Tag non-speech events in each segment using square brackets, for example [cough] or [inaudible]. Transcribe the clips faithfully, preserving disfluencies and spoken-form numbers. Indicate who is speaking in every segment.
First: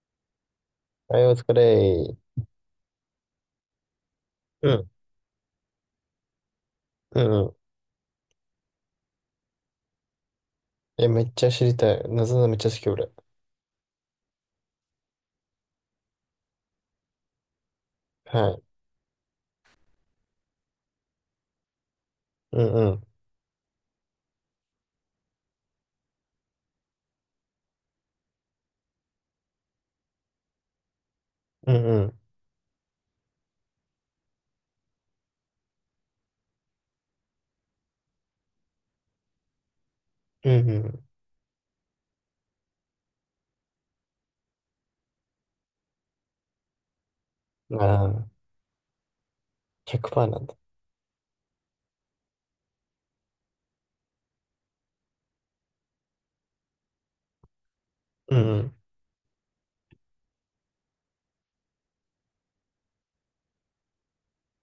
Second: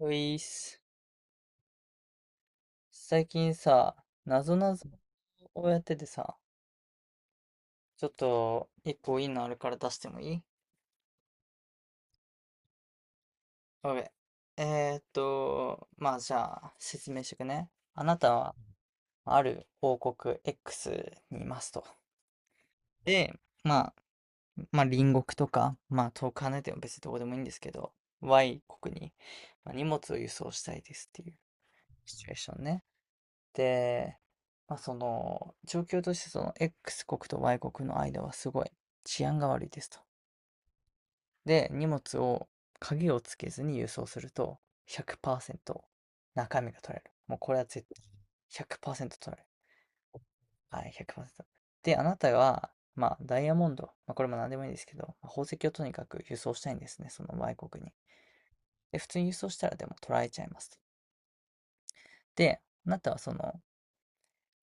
Speaker 1: ういっす。
Speaker 2: はい、お疲れ。
Speaker 1: 最近さ、なぞ
Speaker 2: う
Speaker 1: なぞ
Speaker 2: ん、
Speaker 1: をやっててさ、
Speaker 2: うん、うん。
Speaker 1: ちょっと一個いいのあるから出してもいい？
Speaker 2: え、めっちゃ知りたい。なぞなぞめっちゃ好き、俺。
Speaker 1: オッケー。えーっと、まあじゃあ説明してくね。あなた
Speaker 2: は
Speaker 1: は
Speaker 2: い。
Speaker 1: ある王国 X にいますと。
Speaker 2: うん、うん、
Speaker 1: で、まあ、まあ隣国とか、まあ遠く離れても別にどこでもいいんですけど、Y 国に、まあ、荷物を輸送したいですっていう
Speaker 2: うん、う
Speaker 1: シ
Speaker 2: ん、
Speaker 1: チュエーションね。で、まあ、その状況としてその X 国と Y 国の間はすごい治安が悪いですと。
Speaker 2: うん、
Speaker 1: で、荷物を鍵をつけずに輸送するとひゃくパーセント中身が取れる。もうこれは
Speaker 2: うん。
Speaker 1: 絶対
Speaker 2: ああ、
Speaker 1: ひゃくパーセント取れる。
Speaker 2: ひゃくパーセントなんだ。
Speaker 1: はい、ひゃくパーセント。で、あなたは、まあ、ダイヤモンド、まあ、これも何でもいいんですけど、宝石をとにかく輸送したいんですね、その Y 国に。
Speaker 2: うん、うん。
Speaker 1: で、普通に輸送したらでも取られちゃいますと。で、あなたはその、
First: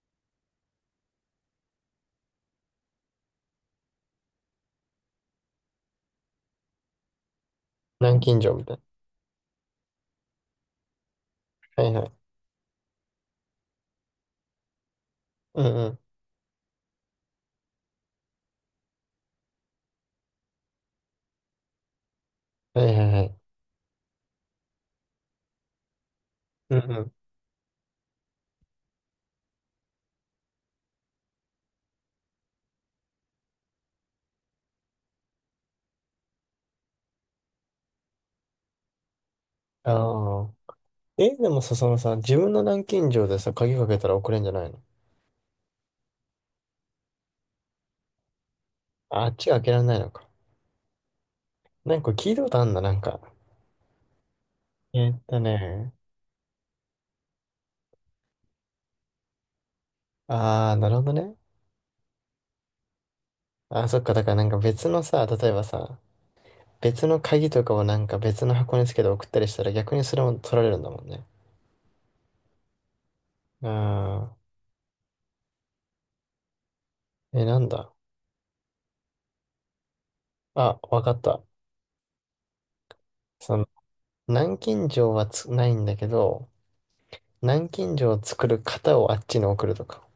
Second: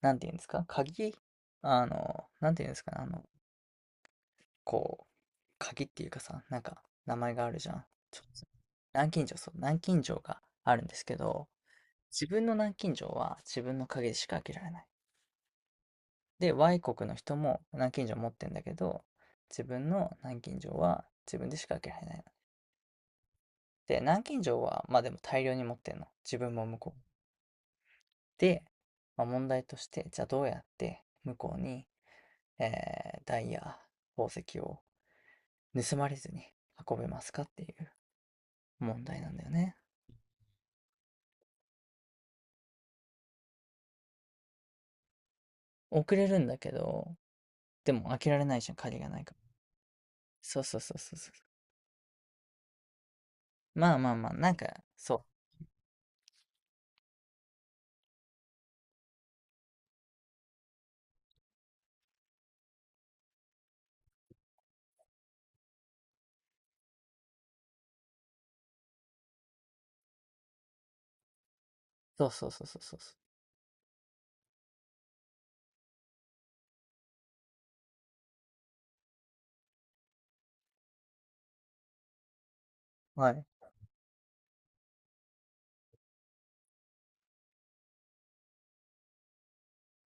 Speaker 1: なんていうんですか、鍵、あの、なんていうんですかね、あの、こう、鍵っていうかさ、なんか名前があるじゃん。
Speaker 2: 南京錠みたいな。
Speaker 1: 南京錠、そう、南京錠があるんですけど、
Speaker 2: はい、は
Speaker 1: 自
Speaker 2: い。
Speaker 1: 分の南京錠は自分の鍵でしか開けられない。
Speaker 2: うん、うん。
Speaker 1: で、Y 国の人も南京錠持ってんだけど、自分の南京錠は自分でしか開けられないの。
Speaker 2: はい、はい、はい。
Speaker 1: で、南京錠は、まあでも大量に持ってんの。自分も
Speaker 2: う
Speaker 1: 向
Speaker 2: ん、
Speaker 1: こう。
Speaker 2: うん。
Speaker 1: で、まあ、問題として、じゃあどうやって向こうに、えーダイヤ、宝石を盗まれずに運べますかっていう問題なんだよね。
Speaker 2: ああ。え、でもさ、そのさ、自分の南京錠でさ、鍵かけたら送れんじゃないの？
Speaker 1: 遅れるんだけど、でも開けられないじゃん、鍵がない
Speaker 2: ああ
Speaker 1: か
Speaker 2: っ
Speaker 1: ら。
Speaker 2: ちが開けられないのか。
Speaker 1: そうそうそうそうそう。
Speaker 2: なんか聞いたことあんだ、なんか。
Speaker 1: まあまあまあ、なんか、
Speaker 2: えっ
Speaker 1: そう。
Speaker 2: とね。ああ、なるほどね。ああ、そっか。だからなんか別のさ、例えばさ、別の鍵とかをなんか別の箱につけて送ったりしたら逆にそれも取られるんだもんね。
Speaker 1: そうそうそうそうそうそ
Speaker 2: ああ、え、なんだ。あ、わかった。
Speaker 1: う。はい。
Speaker 2: その、南京錠はつ、ないんだけど、南京錠を作る型をあっちに送るとか。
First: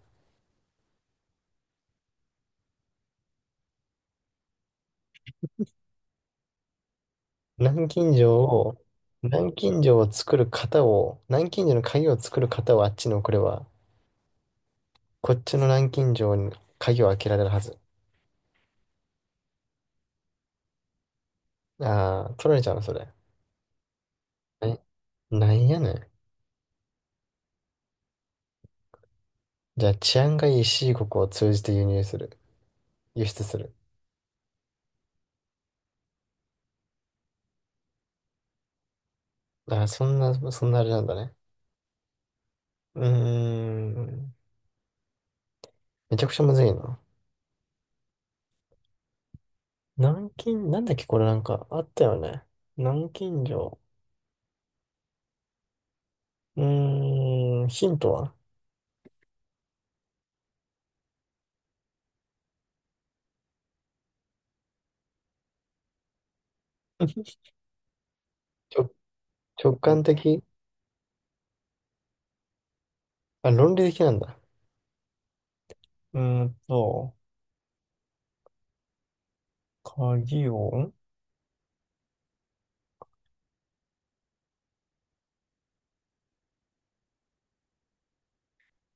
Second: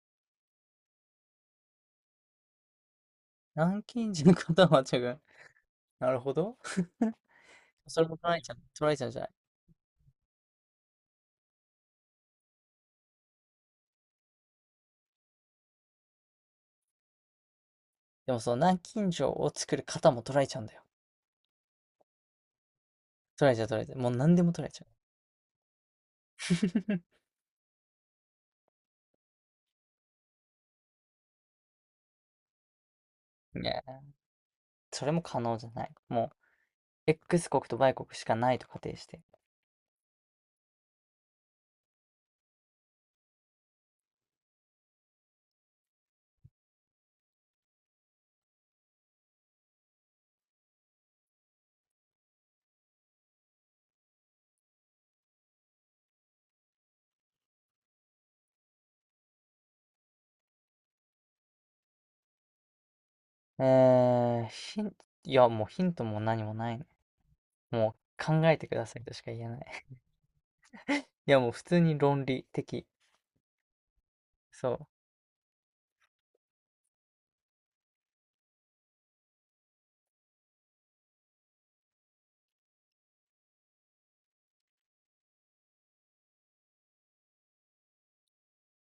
Speaker 1: 南京人ことはちゃが、[laughs] なるほど。[laughs]
Speaker 2: 南
Speaker 1: それ
Speaker 2: 京
Speaker 1: も捉え
Speaker 2: 錠
Speaker 1: ちゃう、
Speaker 2: を、
Speaker 1: 捉えちゃうじゃない。
Speaker 2: 南京錠を作る型を、南京錠の鍵を作る型をあっちに送れば、こっちの南京錠に鍵を開けられるはず。
Speaker 1: でもその南京錠を作る方も捉えちゃうんだよ。
Speaker 2: ああ、取られちゃうの、それ。
Speaker 1: 捉えちゃう捉えちゃう。もう何でも捉えち
Speaker 2: え、
Speaker 1: ゃう。
Speaker 2: なんやねん。
Speaker 1: [laughs]
Speaker 2: じゃあ治安がいい C 国を通じて輸入する。輸出す
Speaker 1: い
Speaker 2: る。
Speaker 1: や、それも可能じゃない。もう X 国と Y 国しかないと仮定して。
Speaker 2: あ、そんな、そんなあれなんだね。うーん。めちゃくちゃむずいな。南京、なんだっけこれなんかあったよね。南京錠。うーん、ヒントは。
Speaker 1: うーん、ヒン、いや、もうヒントも何もないね。
Speaker 2: [laughs]
Speaker 1: もう考えてくだ
Speaker 2: 直、
Speaker 1: さいとしか言えない。
Speaker 2: 直
Speaker 1: [laughs]
Speaker 2: 感的。
Speaker 1: いや、もう普通に論理的。
Speaker 2: あ、論理的なんだ。
Speaker 1: そう、
Speaker 2: うーんと、鍵を、ん、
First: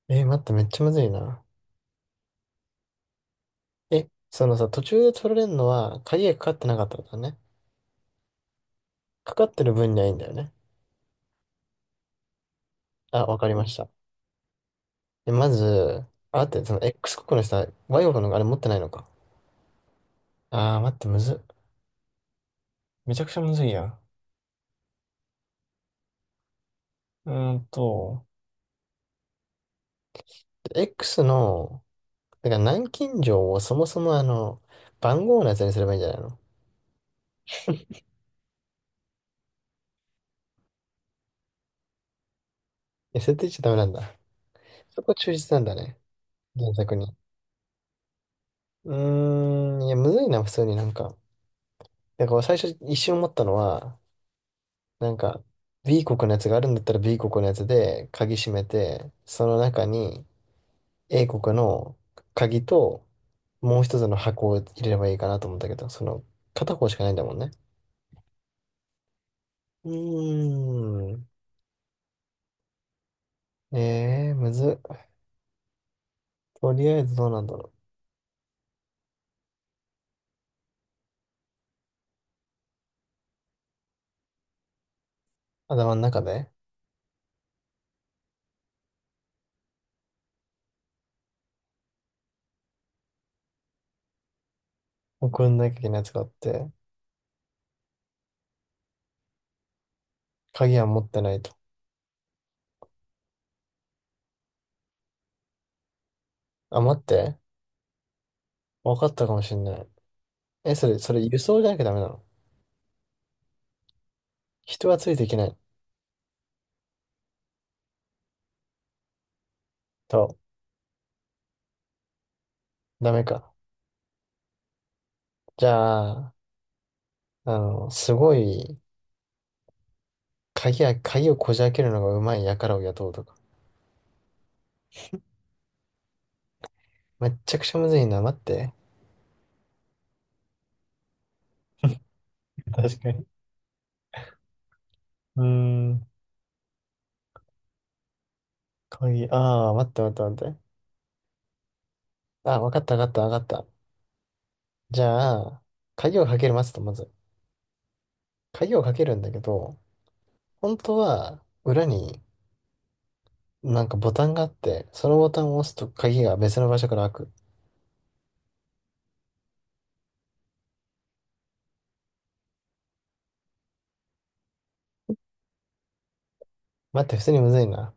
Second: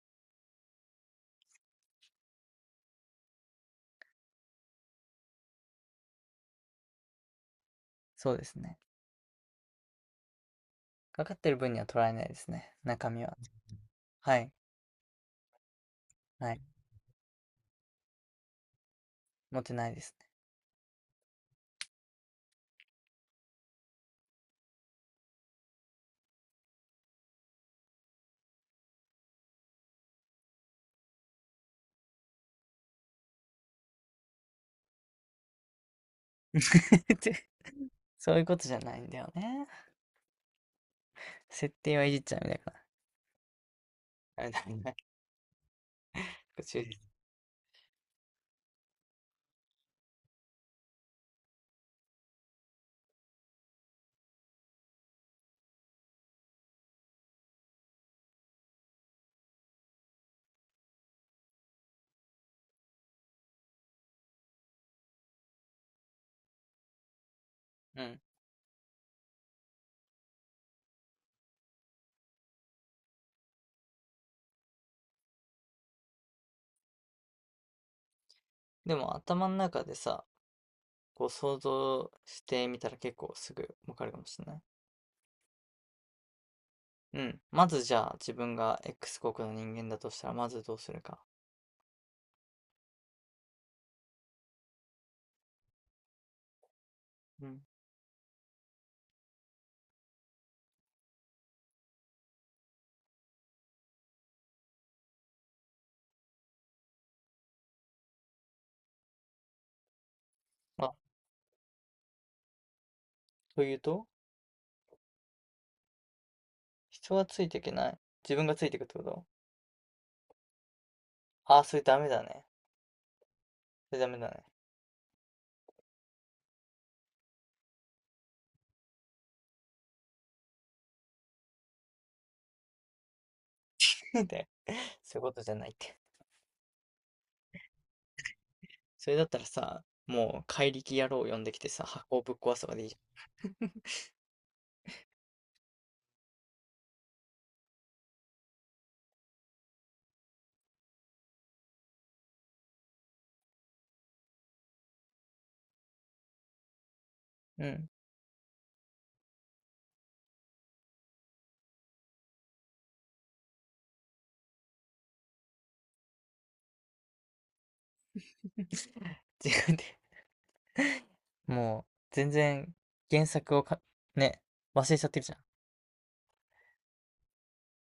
Speaker 2: えー待って、めっちゃむずいな。え、そのさ、途中で取られるのは、鍵がかかってなかったんだね。
Speaker 1: そうですね。
Speaker 2: かかってる分にはいいんだよね。
Speaker 1: かかってる分には捉えないですね。中身
Speaker 2: あ、
Speaker 1: は。
Speaker 2: わかりました。
Speaker 1: はい、
Speaker 2: で、まず、あ、
Speaker 1: は
Speaker 2: 待
Speaker 1: い。
Speaker 2: って、その X 国の人は Y 国のあれ持ってないのか。
Speaker 1: 持ってないです
Speaker 2: あー、待って、むずっ。めちゃくちゃむずいやん。うーんと、X の、だから南京錠をそもそもあの、番号のやつにすればいいんじゃないの？
Speaker 1: ね。[laughs] そういうことじゃないんだよね。設定はいじっちゃダメだか
Speaker 2: 設定しちゃダメなんだ。
Speaker 1: ら。ダメだダメだ
Speaker 2: そこ忠実なんだね。
Speaker 1: 途
Speaker 2: 原
Speaker 1: 中で
Speaker 2: 作に。
Speaker 1: す。
Speaker 2: うーん、いや、むずいな、普通になんか。だから最初一瞬思ったのは、なんか、B 国のやつがあるんだったら B 国のやつで鍵閉めて、その中に A 国の鍵ともう一つの箱を入れればいいかなと思ったけど、その片方しかないんだもんね。
Speaker 1: うん。
Speaker 2: うーん。ええー、むずっ。とりあえずどうなんだろう。
Speaker 1: でも頭の中でさ、こう想像してみたら結構すぐわかるかもしれない。
Speaker 2: 頭の中で、
Speaker 1: うん。まずじゃあ自分が X 国の人間だとしたらまずどうするか。
Speaker 2: 送んなきゃいけないやつがあって、
Speaker 1: うん。
Speaker 2: 鍵は持ってないと。あ、待って。わかったかもしんない。え、そ
Speaker 1: あ、
Speaker 2: れ、それ輸送じゃなきゃダメなの？
Speaker 1: というと
Speaker 2: 人はついていけない
Speaker 1: 人はついていけない。自分がついていくってこと？
Speaker 2: と、
Speaker 1: ああー、それダメだね。
Speaker 2: ダメか。
Speaker 1: それダメだね。
Speaker 2: じゃあ、あの、すごい、鍵や、鍵をこじ開けるのがうまい輩を雇うとか。
Speaker 1: [laughs] って、そういうことじゃないって。
Speaker 2: めっちゃくちゃむずいな。待って。
Speaker 1: それだったらさ、もう怪力野郎を呼んできてさ、箱をぶっ壊すとかでいいじ
Speaker 2: 確かに。うーん。鍵、ああ、待って待って待って。あ、わかったわかったわかった。じゃあ、鍵をかける待つと、まず。
Speaker 1: ゃん。うん。
Speaker 2: 鍵をかけるんだけど、本当は、裏になんかボタンがあって、そのボタンを押すと鍵が別の場所から開く。
Speaker 1: 違うて、もう、全然、原作をか、ね、忘れちゃってるじゃん。
Speaker 2: 待って、普通にむずいな。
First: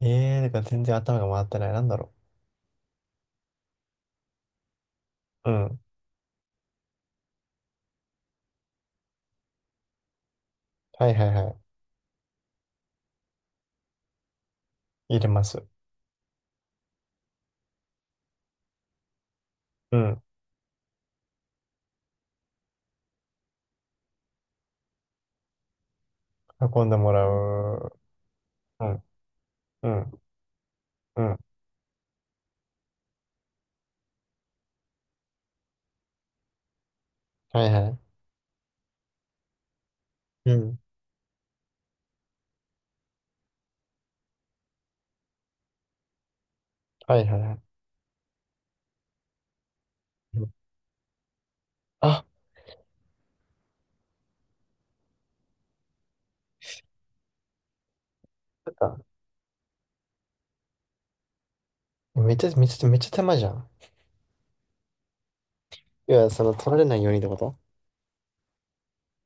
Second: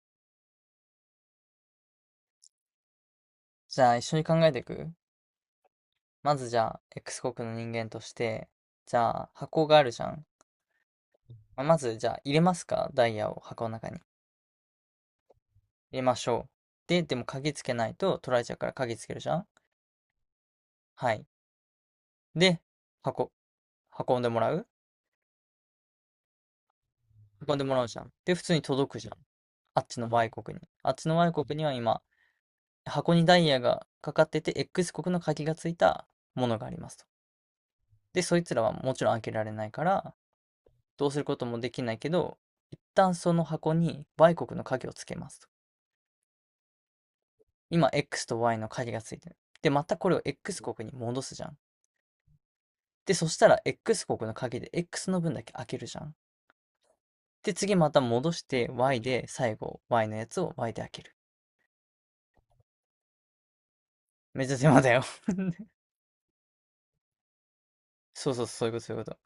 Speaker 2: ええー、だから全然頭が回ってない。なんだろ
Speaker 1: じゃあ、一緒に考えていく。
Speaker 2: う。うん。
Speaker 1: まず、じゃあ、X 国の人間として、じゃあ、箱があるじゃん。
Speaker 2: はいはいはい。
Speaker 1: まあまず、じゃあ、入れますか、ダイヤを箱の中に。
Speaker 2: 入れます。
Speaker 1: 入れましょう。で、でも鍵つけないと取られちゃうから鍵つけるじゃん。
Speaker 2: うん。
Speaker 1: はい。で、箱、運んでもらう
Speaker 2: 運んでもら
Speaker 1: 運んでもらうじゃん。で、普通に届く
Speaker 2: う。
Speaker 1: じゃん。あっ
Speaker 2: う。
Speaker 1: ちの
Speaker 2: ん。
Speaker 1: Y 国に。あっちの
Speaker 2: うん。う
Speaker 1: Y
Speaker 2: ん。
Speaker 1: 国には今、箱にダイヤがかかってて、X 国の鍵がついたものがありますと。
Speaker 2: はいはい。
Speaker 1: で、そいつらはもちろん開けられないから、
Speaker 2: うん。
Speaker 1: どうすることもできないけど、一旦その箱に Y 国の鍵をつけますと。
Speaker 2: はいはいはい。
Speaker 1: 今 X と Y の鍵がついてる。で、またこれを
Speaker 2: うん、
Speaker 1: X 国に戻すじゃん。
Speaker 2: あ、
Speaker 1: で、そしたら X 国の鍵で X の分だけ開けるじゃん。で、次また戻して
Speaker 2: 出た、
Speaker 1: Y で最後 Y のやつを Y で開ける。
Speaker 2: めっちゃ、めっちゃ、めっちゃ手間じゃん。
Speaker 1: めっちゃ手間だよ。 [laughs]
Speaker 2: いや、その取られないようにってこと？
Speaker 1: そうそう、そういうこと、そういうこと。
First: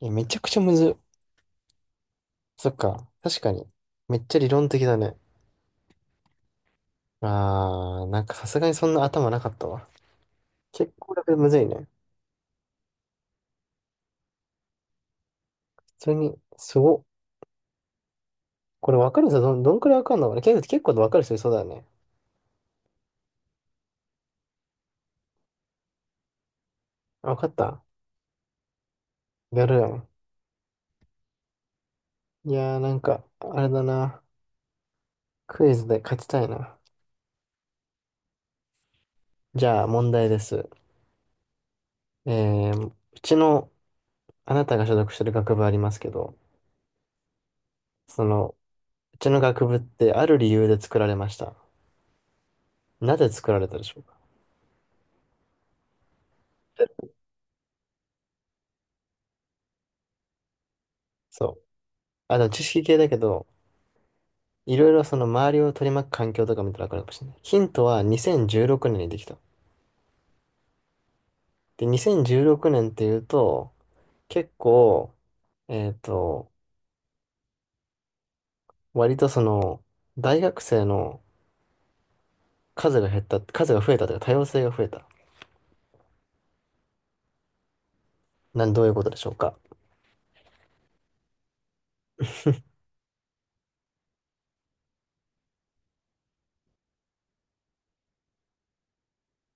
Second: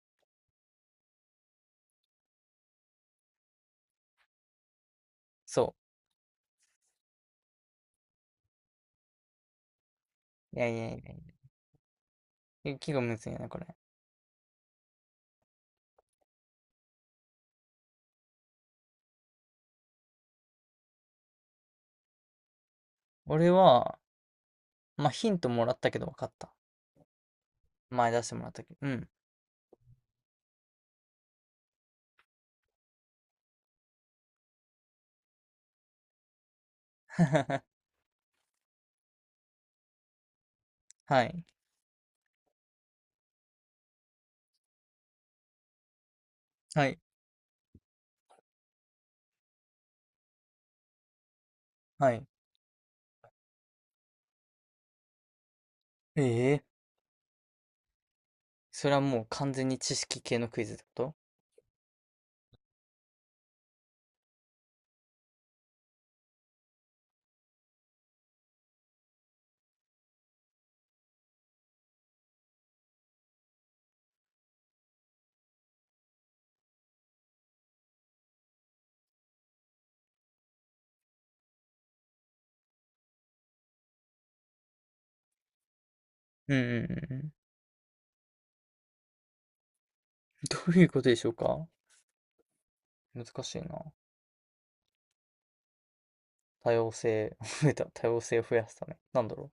Speaker 2: いや、めちゃくちゃむずっ。そっか。確かに。めっちゃ理論的だね。
Speaker 1: そ
Speaker 2: あー、なんかさすがにそんな頭なかったわ。
Speaker 1: う。いやいやい
Speaker 2: 結
Speaker 1: や
Speaker 2: 構こ
Speaker 1: い
Speaker 2: れむずいね。
Speaker 1: や。結構むずいよね、これ。
Speaker 2: 普通に、すご。これわかる人どん、どんくらいわかんのかな、結構、結構わかる人いそうだよね。
Speaker 1: 俺は、まあヒントもらったけど分かった。
Speaker 2: あ、わかった。
Speaker 1: 前出してもらったけど。うん。
Speaker 2: やるよね。いやーなんか、あれだな。クイズで勝ちたいな。
Speaker 1: [laughs]
Speaker 2: じゃあ問題です。
Speaker 1: はい。
Speaker 2: えー、うちの、あなたが所属してる学部ありますけど、
Speaker 1: はい。
Speaker 2: その、うちの学部ってある理由で作られました。
Speaker 1: はい。
Speaker 2: なぜ作られたでしょうか？
Speaker 1: ええ、それはもう完全に知識系のクイズってこと？
Speaker 2: そう。あ、でも知識系だけど、いろいろその周りを取り巻く環境とか見たらわかるかもしれない。ヒントはにせんじゅうろくねんにできた。で、にせんじゅうろくねんっていうと、結構、えっと、割とその、大学生の数が減った、数が増えたというか多様性が増えた。
Speaker 1: うんうんうんうん。
Speaker 2: なん、どういうことでしょうか。
Speaker 1: [laughs] どういうことでしょうか？難しいな。多様性、[laughs] 増えた。多様性を増やすため。なんだろ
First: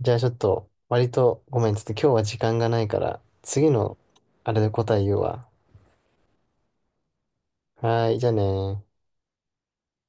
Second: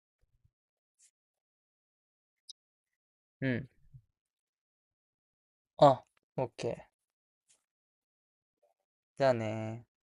Speaker 2: じゃあちょっと、割とごめん、ちょっと今日は時間がないから、
Speaker 1: う。うん。
Speaker 2: 次のあれで答え言うわ。
Speaker 1: あ、オッケー。
Speaker 2: はーい、じゃあねー。
Speaker 1: じゃあねー